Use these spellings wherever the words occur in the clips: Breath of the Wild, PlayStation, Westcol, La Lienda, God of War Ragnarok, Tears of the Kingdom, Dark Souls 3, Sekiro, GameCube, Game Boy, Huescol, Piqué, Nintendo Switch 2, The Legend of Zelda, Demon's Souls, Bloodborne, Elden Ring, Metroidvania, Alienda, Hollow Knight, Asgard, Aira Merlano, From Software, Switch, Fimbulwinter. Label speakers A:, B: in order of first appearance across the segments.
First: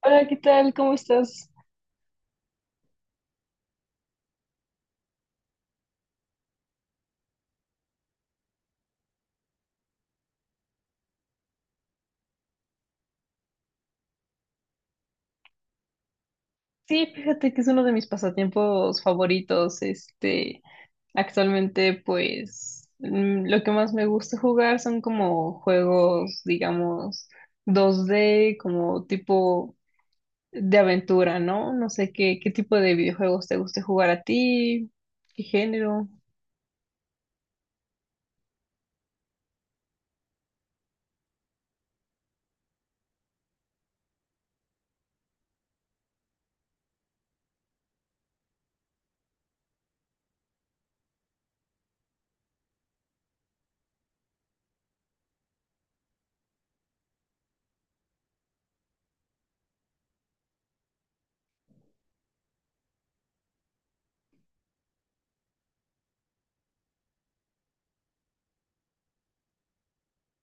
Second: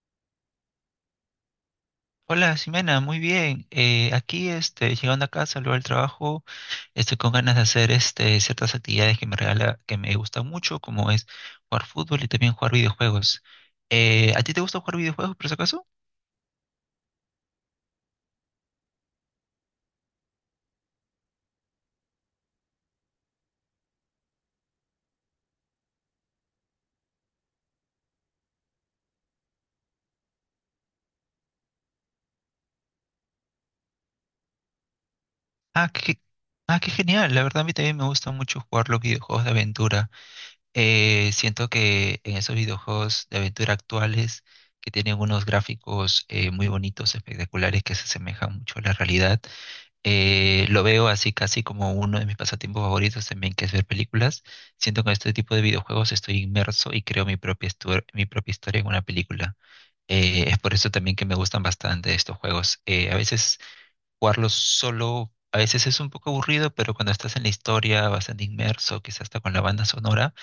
A: Hola, ¿qué tal? ¿Cómo estás?
B: Hola, Ximena, muy bien. Aquí, llegando a casa luego del trabajo, estoy con ganas de hacer ciertas actividades que me regala, que me gustan mucho, como es jugar fútbol y también jugar videojuegos. ¿A ti te gusta jugar videojuegos, por si acaso?
A: Sí, fíjate que es uno de mis pasatiempos favoritos. Este, actualmente, pues, lo que más me gusta jugar son como juegos, digamos, 2D, como tipo de aventura, ¿no? No sé qué tipo de videojuegos te guste jugar a ti, qué
B: Ah,
A: género.
B: qué, ah, qué genial. La verdad, a mí también me gusta mucho jugar los videojuegos de aventura. Siento que en esos videojuegos de aventura actuales, que tienen unos gráficos muy bonitos, espectaculares, que se asemejan mucho a la realidad. Lo veo así casi como uno de mis pasatiempos favoritos también, que es ver películas. Siento que con este tipo de videojuegos estoy inmerso y creo mi propia historia en una película. Es por eso también que me gustan bastante estos juegos. A veces jugarlos solo, a veces es un poco aburrido, pero cuando estás en la historia bastante inmerso, quizás hasta con la banda sonora,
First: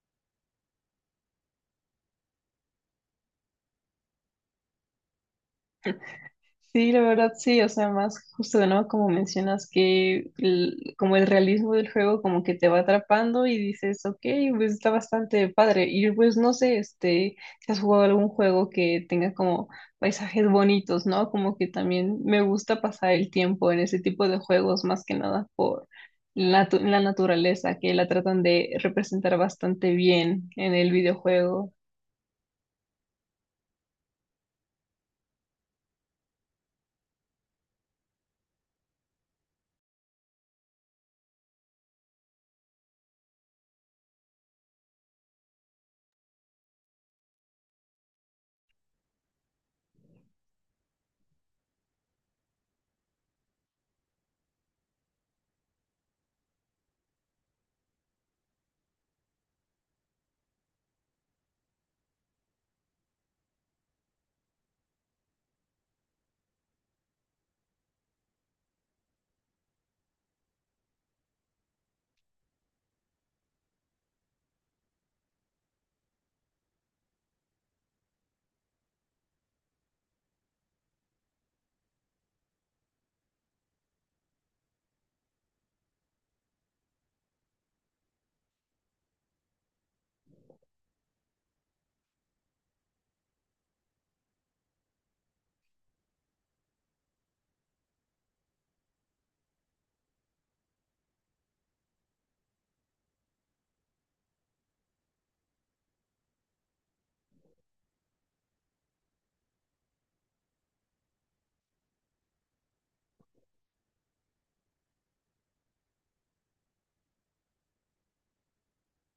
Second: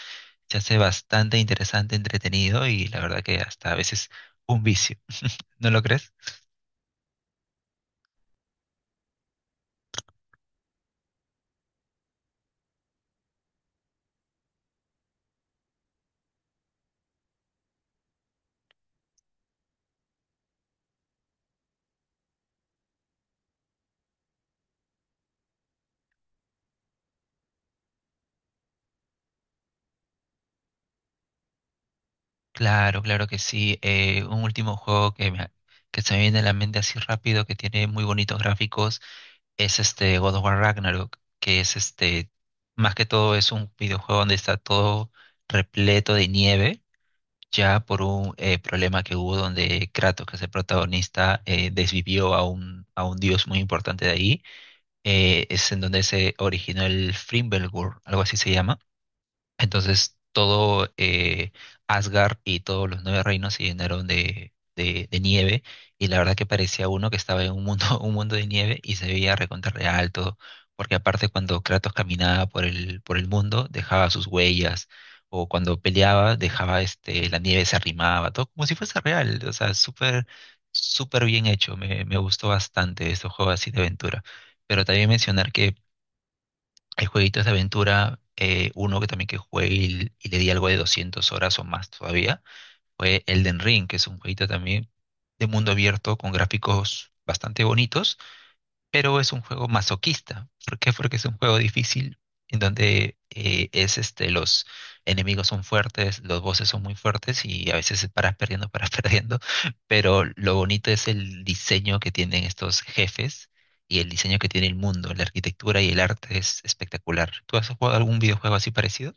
B: se hace bastante interesante, entretenido y la verdad que hasta a veces un vicio. ¿No lo crees?
A: Sí, la verdad sí, o sea, más justo no como mencionas que como el realismo del juego como que te va atrapando y dices, ok, pues está bastante padre. Y pues no sé, este, si has jugado algún juego que tenga como paisajes bonitos, ¿no? Como que también me gusta pasar el tiempo en ese tipo de juegos más que nada por la naturaleza, que la tratan de representar bastante bien en el videojuego.
B: Claro, claro que sí. Un último juego que se me viene a la mente así rápido, que tiene muy bonitos gráficos, es este God of War Ragnarok, que es más que todo es un videojuego donde está todo repleto de nieve, ya por un problema que hubo donde Kratos, que es el protagonista, desvivió a un dios muy importante de ahí. Es en donde se originó el Fimbulgur, algo así se llama. Entonces, todo, Asgard y todos los nueve reinos se llenaron de nieve. Y la verdad que parecía uno que estaba en un mundo, un mundo de nieve y se veía recontra real todo. Porque aparte cuando Kratos caminaba por el mundo, dejaba sus huellas. O cuando peleaba, dejaba la nieve, se arrimaba, todo como si fuese real. O sea, súper, súper bien hecho. Me gustó bastante estos juegos así de aventura. Pero también mencionar que hay jueguitos de aventura, uno que también que jugué y le di algo de 200 horas o más todavía, fue Elden Ring, que es un jueguito también de mundo abierto con gráficos bastante bonitos, pero es un juego masoquista. ¿Por qué? Porque es un juego difícil en donde los enemigos son fuertes, los bosses son muy fuertes y a veces paras perdiendo, paras perdiendo, pero lo bonito es el diseño que tienen estos jefes y el diseño que tiene el mundo, la arquitectura y el arte es espectacular. ¿Tú has jugado algún videojuego así parecido?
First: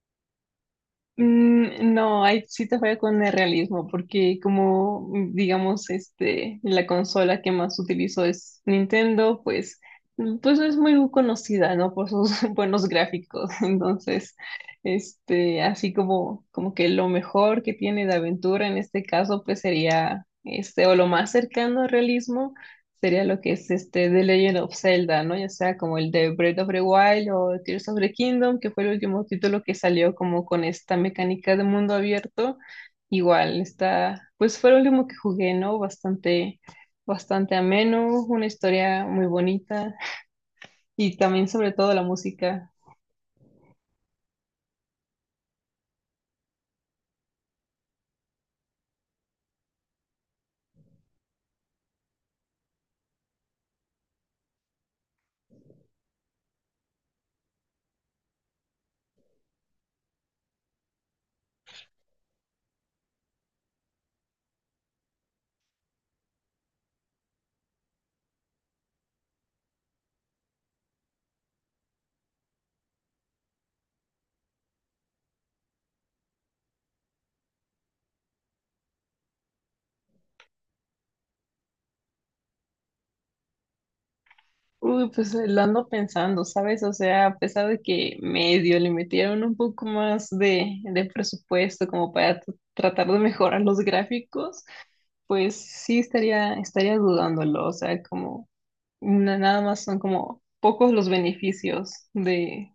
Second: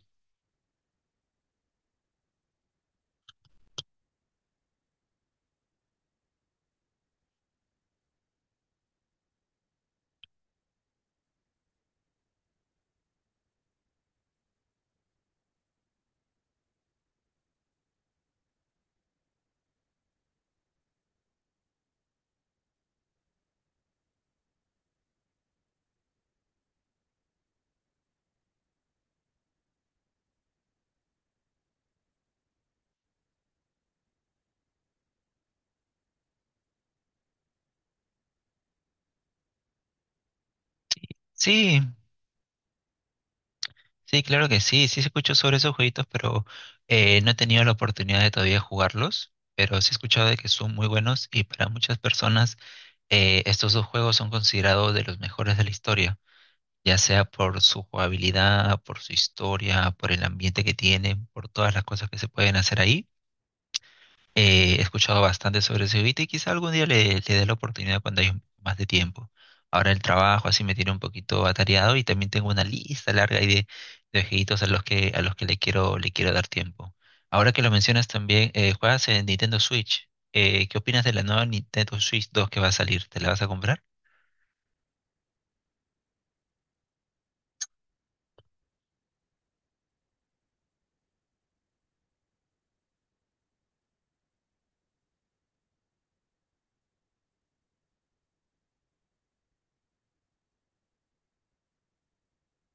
A: Mm, no, ahí sí te falla con el realismo, porque como digamos, este, la consola que más utilizo es Nintendo, pues, pues no es muy conocida, ¿no? Por sus buenos gráficos. Entonces, este, así como, como que lo mejor que tiene de aventura en este caso, pues sería este, o lo más cercano al realismo sería lo que es este The Legend of Zelda, ¿no? Ya sea como el de Breath of the Wild o Tears of the Kingdom, que fue el último título que salió como con esta mecánica de mundo abierto. Igual, está, pues fue el último que jugué, ¿no? Bastante, bastante ameno, una historia muy bonita y también sobre
B: Sí.
A: todo la música.
B: Sí, claro que sí, sí se escuchó sobre esos jueguitos, pero no he tenido la oportunidad de todavía jugarlos, pero sí he escuchado de que son muy buenos, y para muchas personas estos dos juegos son considerados de los mejores de la historia, ya sea por su jugabilidad, por su historia, por el ambiente que tienen, por todas las cosas que se pueden hacer ahí. He escuchado bastante sobre ese beat y quizá algún día le dé la oportunidad cuando hay un poco más de tiempo. Ahora el trabajo así me tiene un poquito atareado, y también tengo una lista larga ahí de jueguitos a los que le quiero dar tiempo. Ahora que lo mencionas también, juegas en Nintendo Switch. ¿Qué opinas de la nueva Nintendo Switch 2 que va a salir? ¿Te la vas a comprar?
A: Uy, pues lo ando pensando, ¿sabes? O sea, a pesar de que medio le metieron un poco más de presupuesto como para tratar de mejorar los gráficos, pues sí estaría, estaría dudándolo. O sea, como nada más son como pocos los beneficios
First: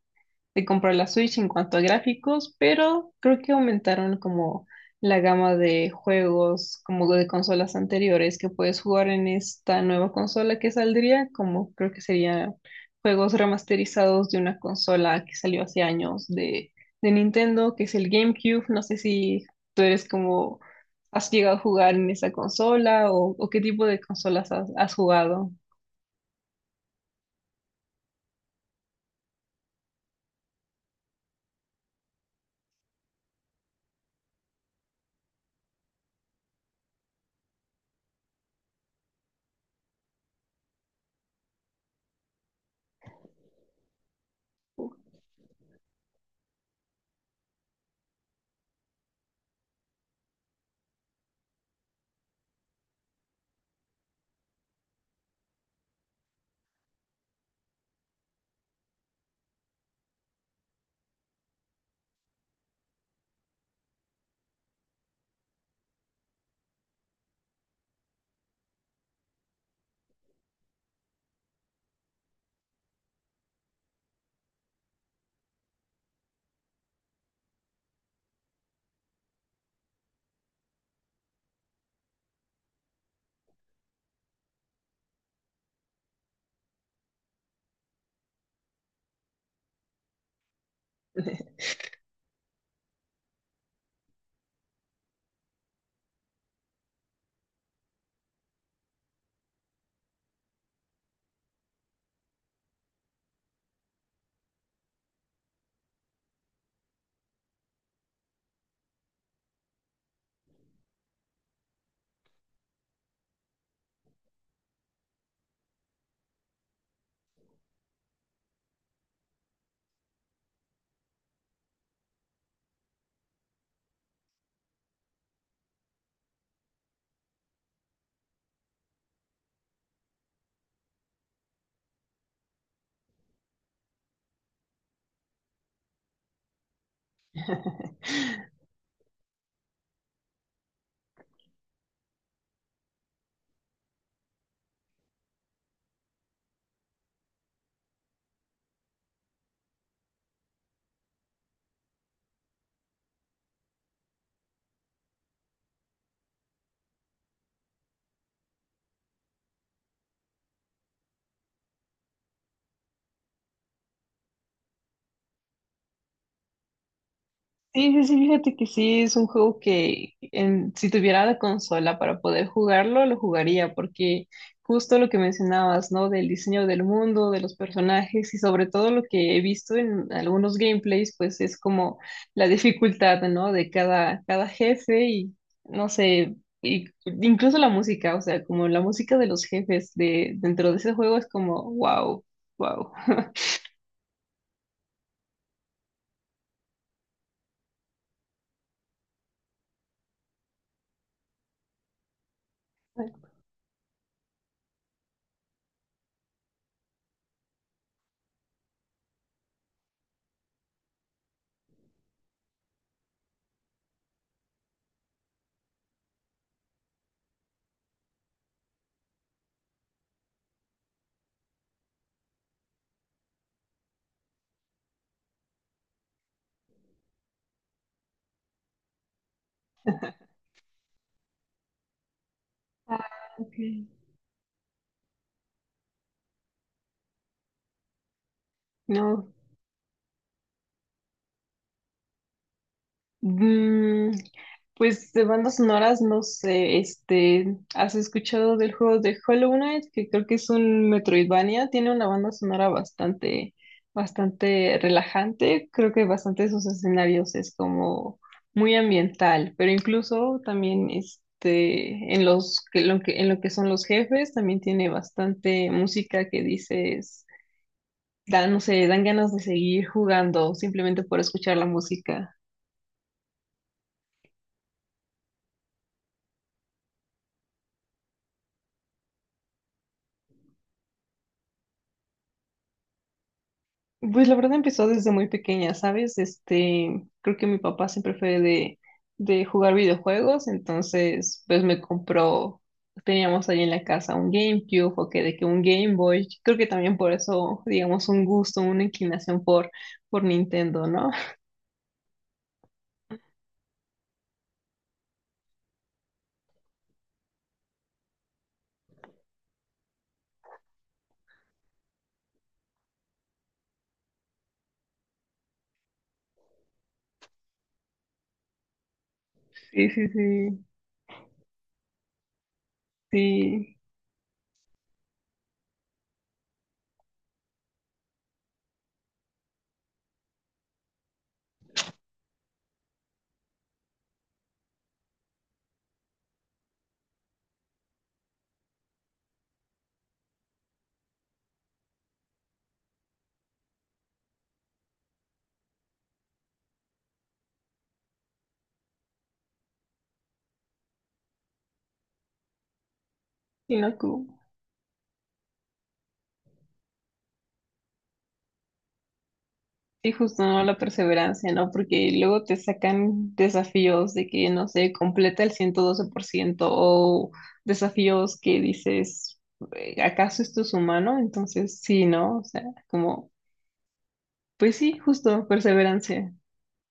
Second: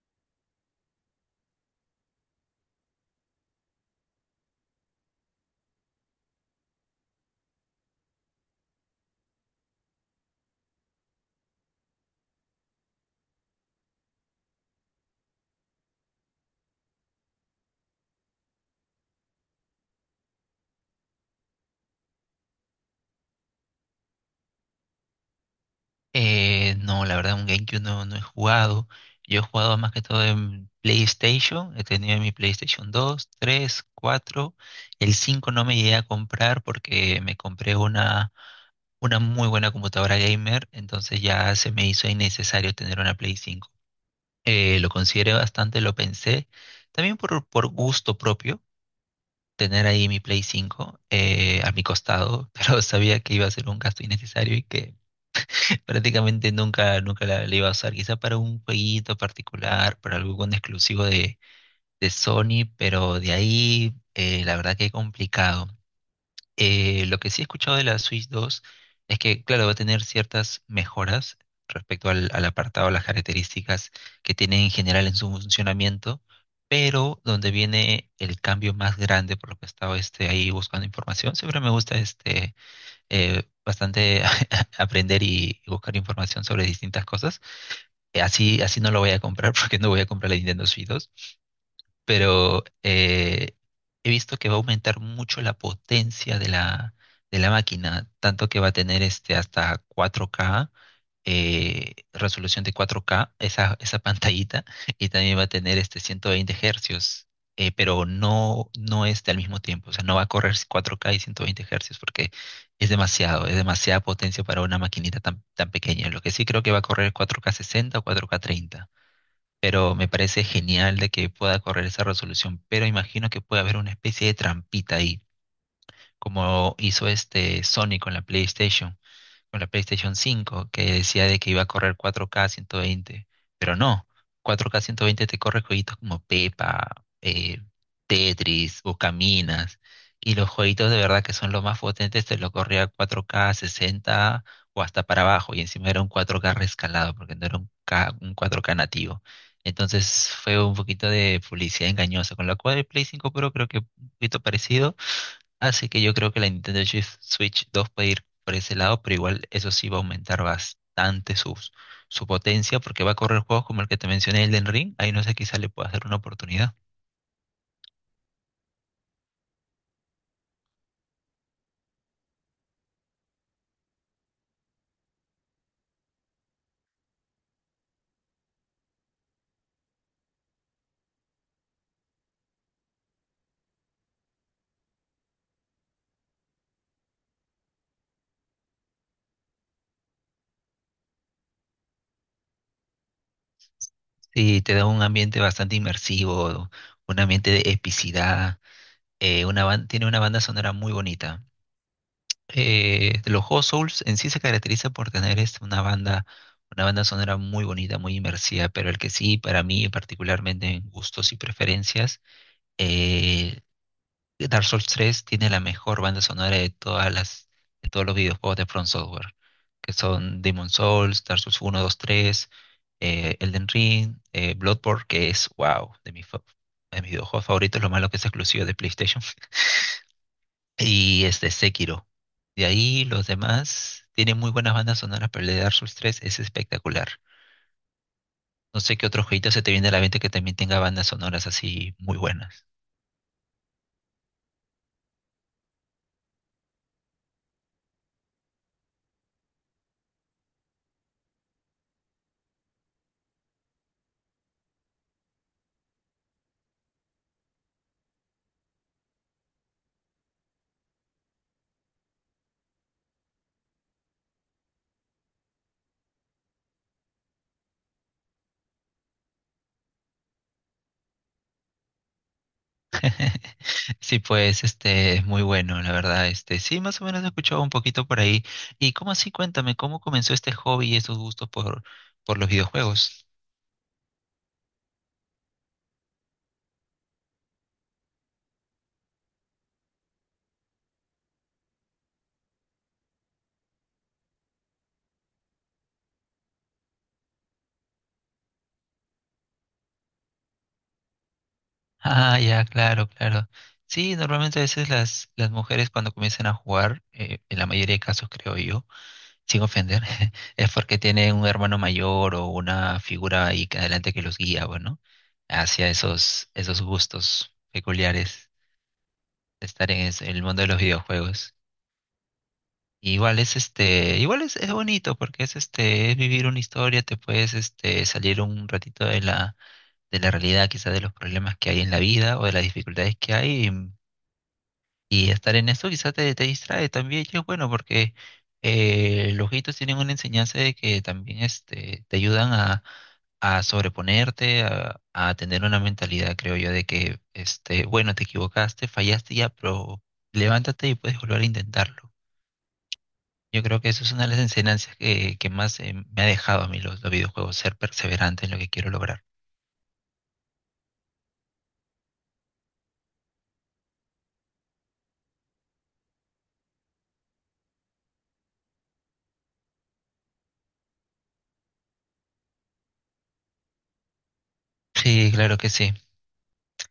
A: de comprar la Switch en cuanto a gráficos, pero creo que aumentaron como la gama de juegos como de consolas anteriores que puedes jugar en esta nueva consola que saldría, como creo que serían juegos remasterizados de una consola que salió hace años de Nintendo, que es el GameCube. No sé si tú eres como, has llegado a jugar en esa consola o qué tipo de consolas has jugado.
B: No, la verdad, un GameCube no, no he jugado. Yo he jugado más que todo en PlayStation. He tenido mi PlayStation 2, 3, 4. El 5 no me llegué a comprar porque me compré una muy buena computadora gamer. Entonces ya se me hizo innecesario tener una Play 5. Lo consideré bastante, lo pensé. También por gusto propio, tener ahí mi Play 5, a mi costado. Pero sabía que iba a ser un gasto innecesario y que prácticamente nunca, nunca la iba a usar. Quizá para un jueguito particular, para algún exclusivo de Sony, pero de ahí, la verdad que complicado. Lo que sí he escuchado de la Switch 2 es que, claro, va a tener ciertas mejoras respecto al apartado, las características que tiene en general en su funcionamiento, pero donde viene el cambio más grande, por lo que he estado, ahí buscando información, siempre me gusta bastante aprender y buscar información sobre distintas cosas. Así, así no lo voy a comprar porque no voy a comprar la Nintendo Switch, pero he visto que va a aumentar mucho la potencia de la máquina, tanto que va a tener hasta 4K, resolución de 4K, esa pantallita, y también va a tener 120 hercios, pero no, no este al mismo tiempo, o sea, no va a correr 4K y 120 hercios porque es demasiado, es demasiada potencia para una maquinita tan, tan pequeña. Lo que sí creo que va a correr 4K 60 o 4K 30, pero me parece genial de que pueda correr esa resolución, pero imagino que puede haber una especie de trampita ahí, como hizo este Sony con la PlayStation 5, que decía de que iba a correr 4K 120, pero no, 4K 120 te corre jueguitos como Pepa, Tetris o Caminas, y los jueguitos de verdad que son los más potentes te lo corría 4K 60 o hasta para abajo, y encima era un 4K rescalado, porque no era un 4K nativo. Entonces fue un poquito de publicidad engañosa, con la cual el Play 5 Pro creo que un poquito parecido. Así que yo creo que la Nintendo Switch 2 puede ir por ese lado, pero igual eso sí va a aumentar bastante su potencia porque va a correr juegos como el que te mencioné, el Elden Ring. Ahí no sé, quizá le pueda hacer una oportunidad.
A: Sí, sí, sí, fíjate que sí, es un juego que si tuviera la consola para poder jugarlo, lo jugaría, porque justo lo que mencionabas, ¿no? Del diseño del mundo, de los personajes y sobre todo lo que he visto en algunos gameplays, pues es como la dificultad, ¿no? De cada, cada jefe y, no sé, y incluso la música, o sea, como la música de los jefes de, dentro de ese juego es como, wow, wow.
B: Sí, te da un ambiente bastante inmersivo, un ambiente de epicidad. Tiene una banda sonora muy bonita. Los juegos Souls en sí se caracteriza por tener una banda sonora muy bonita, muy inmersiva, pero el que sí, para mí particularmente en gustos y preferencias, eh, Dark Souls 3 tiene la mejor banda sonora de todos los videojuegos de From Software, que son Demon Souls, Dark Souls 1, 2, 3, Elden Ring, Bloodborne, que es wow, de mis videojuegos favoritos. Lo malo que es exclusivo de PlayStation, y este Sekiro. De ahí los
A: Ah, ok.
B: demás tienen muy buenas bandas sonoras, pero el de Dark Souls 3 es espectacular. No sé qué otro
A: No.
B: jueguito se te viene a la mente que también tenga bandas sonoras así muy buenas.
A: Mm. Pues de bandas sonoras, no sé, este, ¿has escuchado del juego de Hollow Knight? Que creo que es un Metroidvania, tiene una banda sonora bastante, bastante relajante, creo que bastante de sus escenarios es como muy ambiental, pero incluso también este, en los, que lo que, en lo que son los jefes, también tiene bastante música que dices, da, no sé, dan ganas de seguir jugando simplemente por escuchar la música.
B: Sí, pues, es muy bueno, la verdad, sí, más o menos he escuchado un poquito por ahí. ¿Y cómo así? Cuéntame, ¿cómo comenzó este hobby y esos gustos por los videojuegos?
A: Pues la verdad empezó desde muy pequeña, ¿sabes? Este, creo que mi papá siempre fue de jugar videojuegos, entonces pues me compró, teníamos ahí en la casa un GameCube o que de que un Game Boy, creo que también por eso, digamos, un gusto, una inclinación por Nintendo, ¿no?
B: Ah, ya, claro, claro. Sí, normalmente a veces las mujeres cuando comienzan a jugar, en la mayoría de casos creo yo, sin ofender, es porque tienen un hermano mayor o una figura ahí que adelante que los guía, bueno, hacia esos gustos peculiares de
A: Sí,
B: estar en
A: sí,
B: es- en el mundo
A: sí,
B: de los videojuegos. Igual es
A: sí,
B: es bonito porque es es vivir una historia, te puedes salir un ratito de la realidad, quizás de los problemas que hay en la vida o de las dificultades que hay, y estar en eso quizás te distrae también, y es bueno porque los jueguitos tienen una enseñanza de que también te ayudan a sobreponerte, a tener una mentalidad, creo yo, de que bueno, te equivocaste, fallaste ya, pero levántate y puedes volver a intentarlo. Yo
A: y
B: creo que
A: no,
B: eso es una
A: cool.
B: de las enseñanzas que más, me ha dejado a mí los videojuegos, ser perseverante en lo que quiero lograr.
A: Sí, justo, ¿no? La perseverancia, ¿no? Porque luego te sacan desafíos de que, no sé, completa el 112% o desafíos que dices, ¿acaso esto es humano? Entonces, sí, ¿no? O sea, como, pues sí,
B: Sí,
A: justo,
B: claro que sí.
A: perseverancia.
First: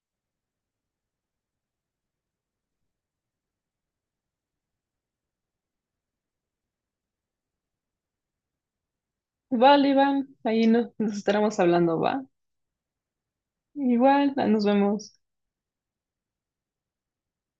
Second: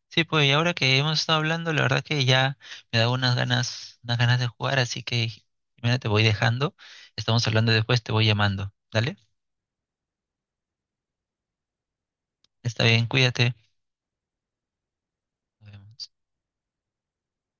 B: Sí, pues y ahora que hemos estado hablando, la verdad que ya me da unas ganas de jugar, así que Jimena, te voy dejando. Estamos hablando después, te voy llamando. ¿Dale?
A: Vale, Iván, ahí nos, nos estaremos hablando, ¿va?
B: Está bien, cuídate.
A: Igual, nos vemos.
B: Nos vemos.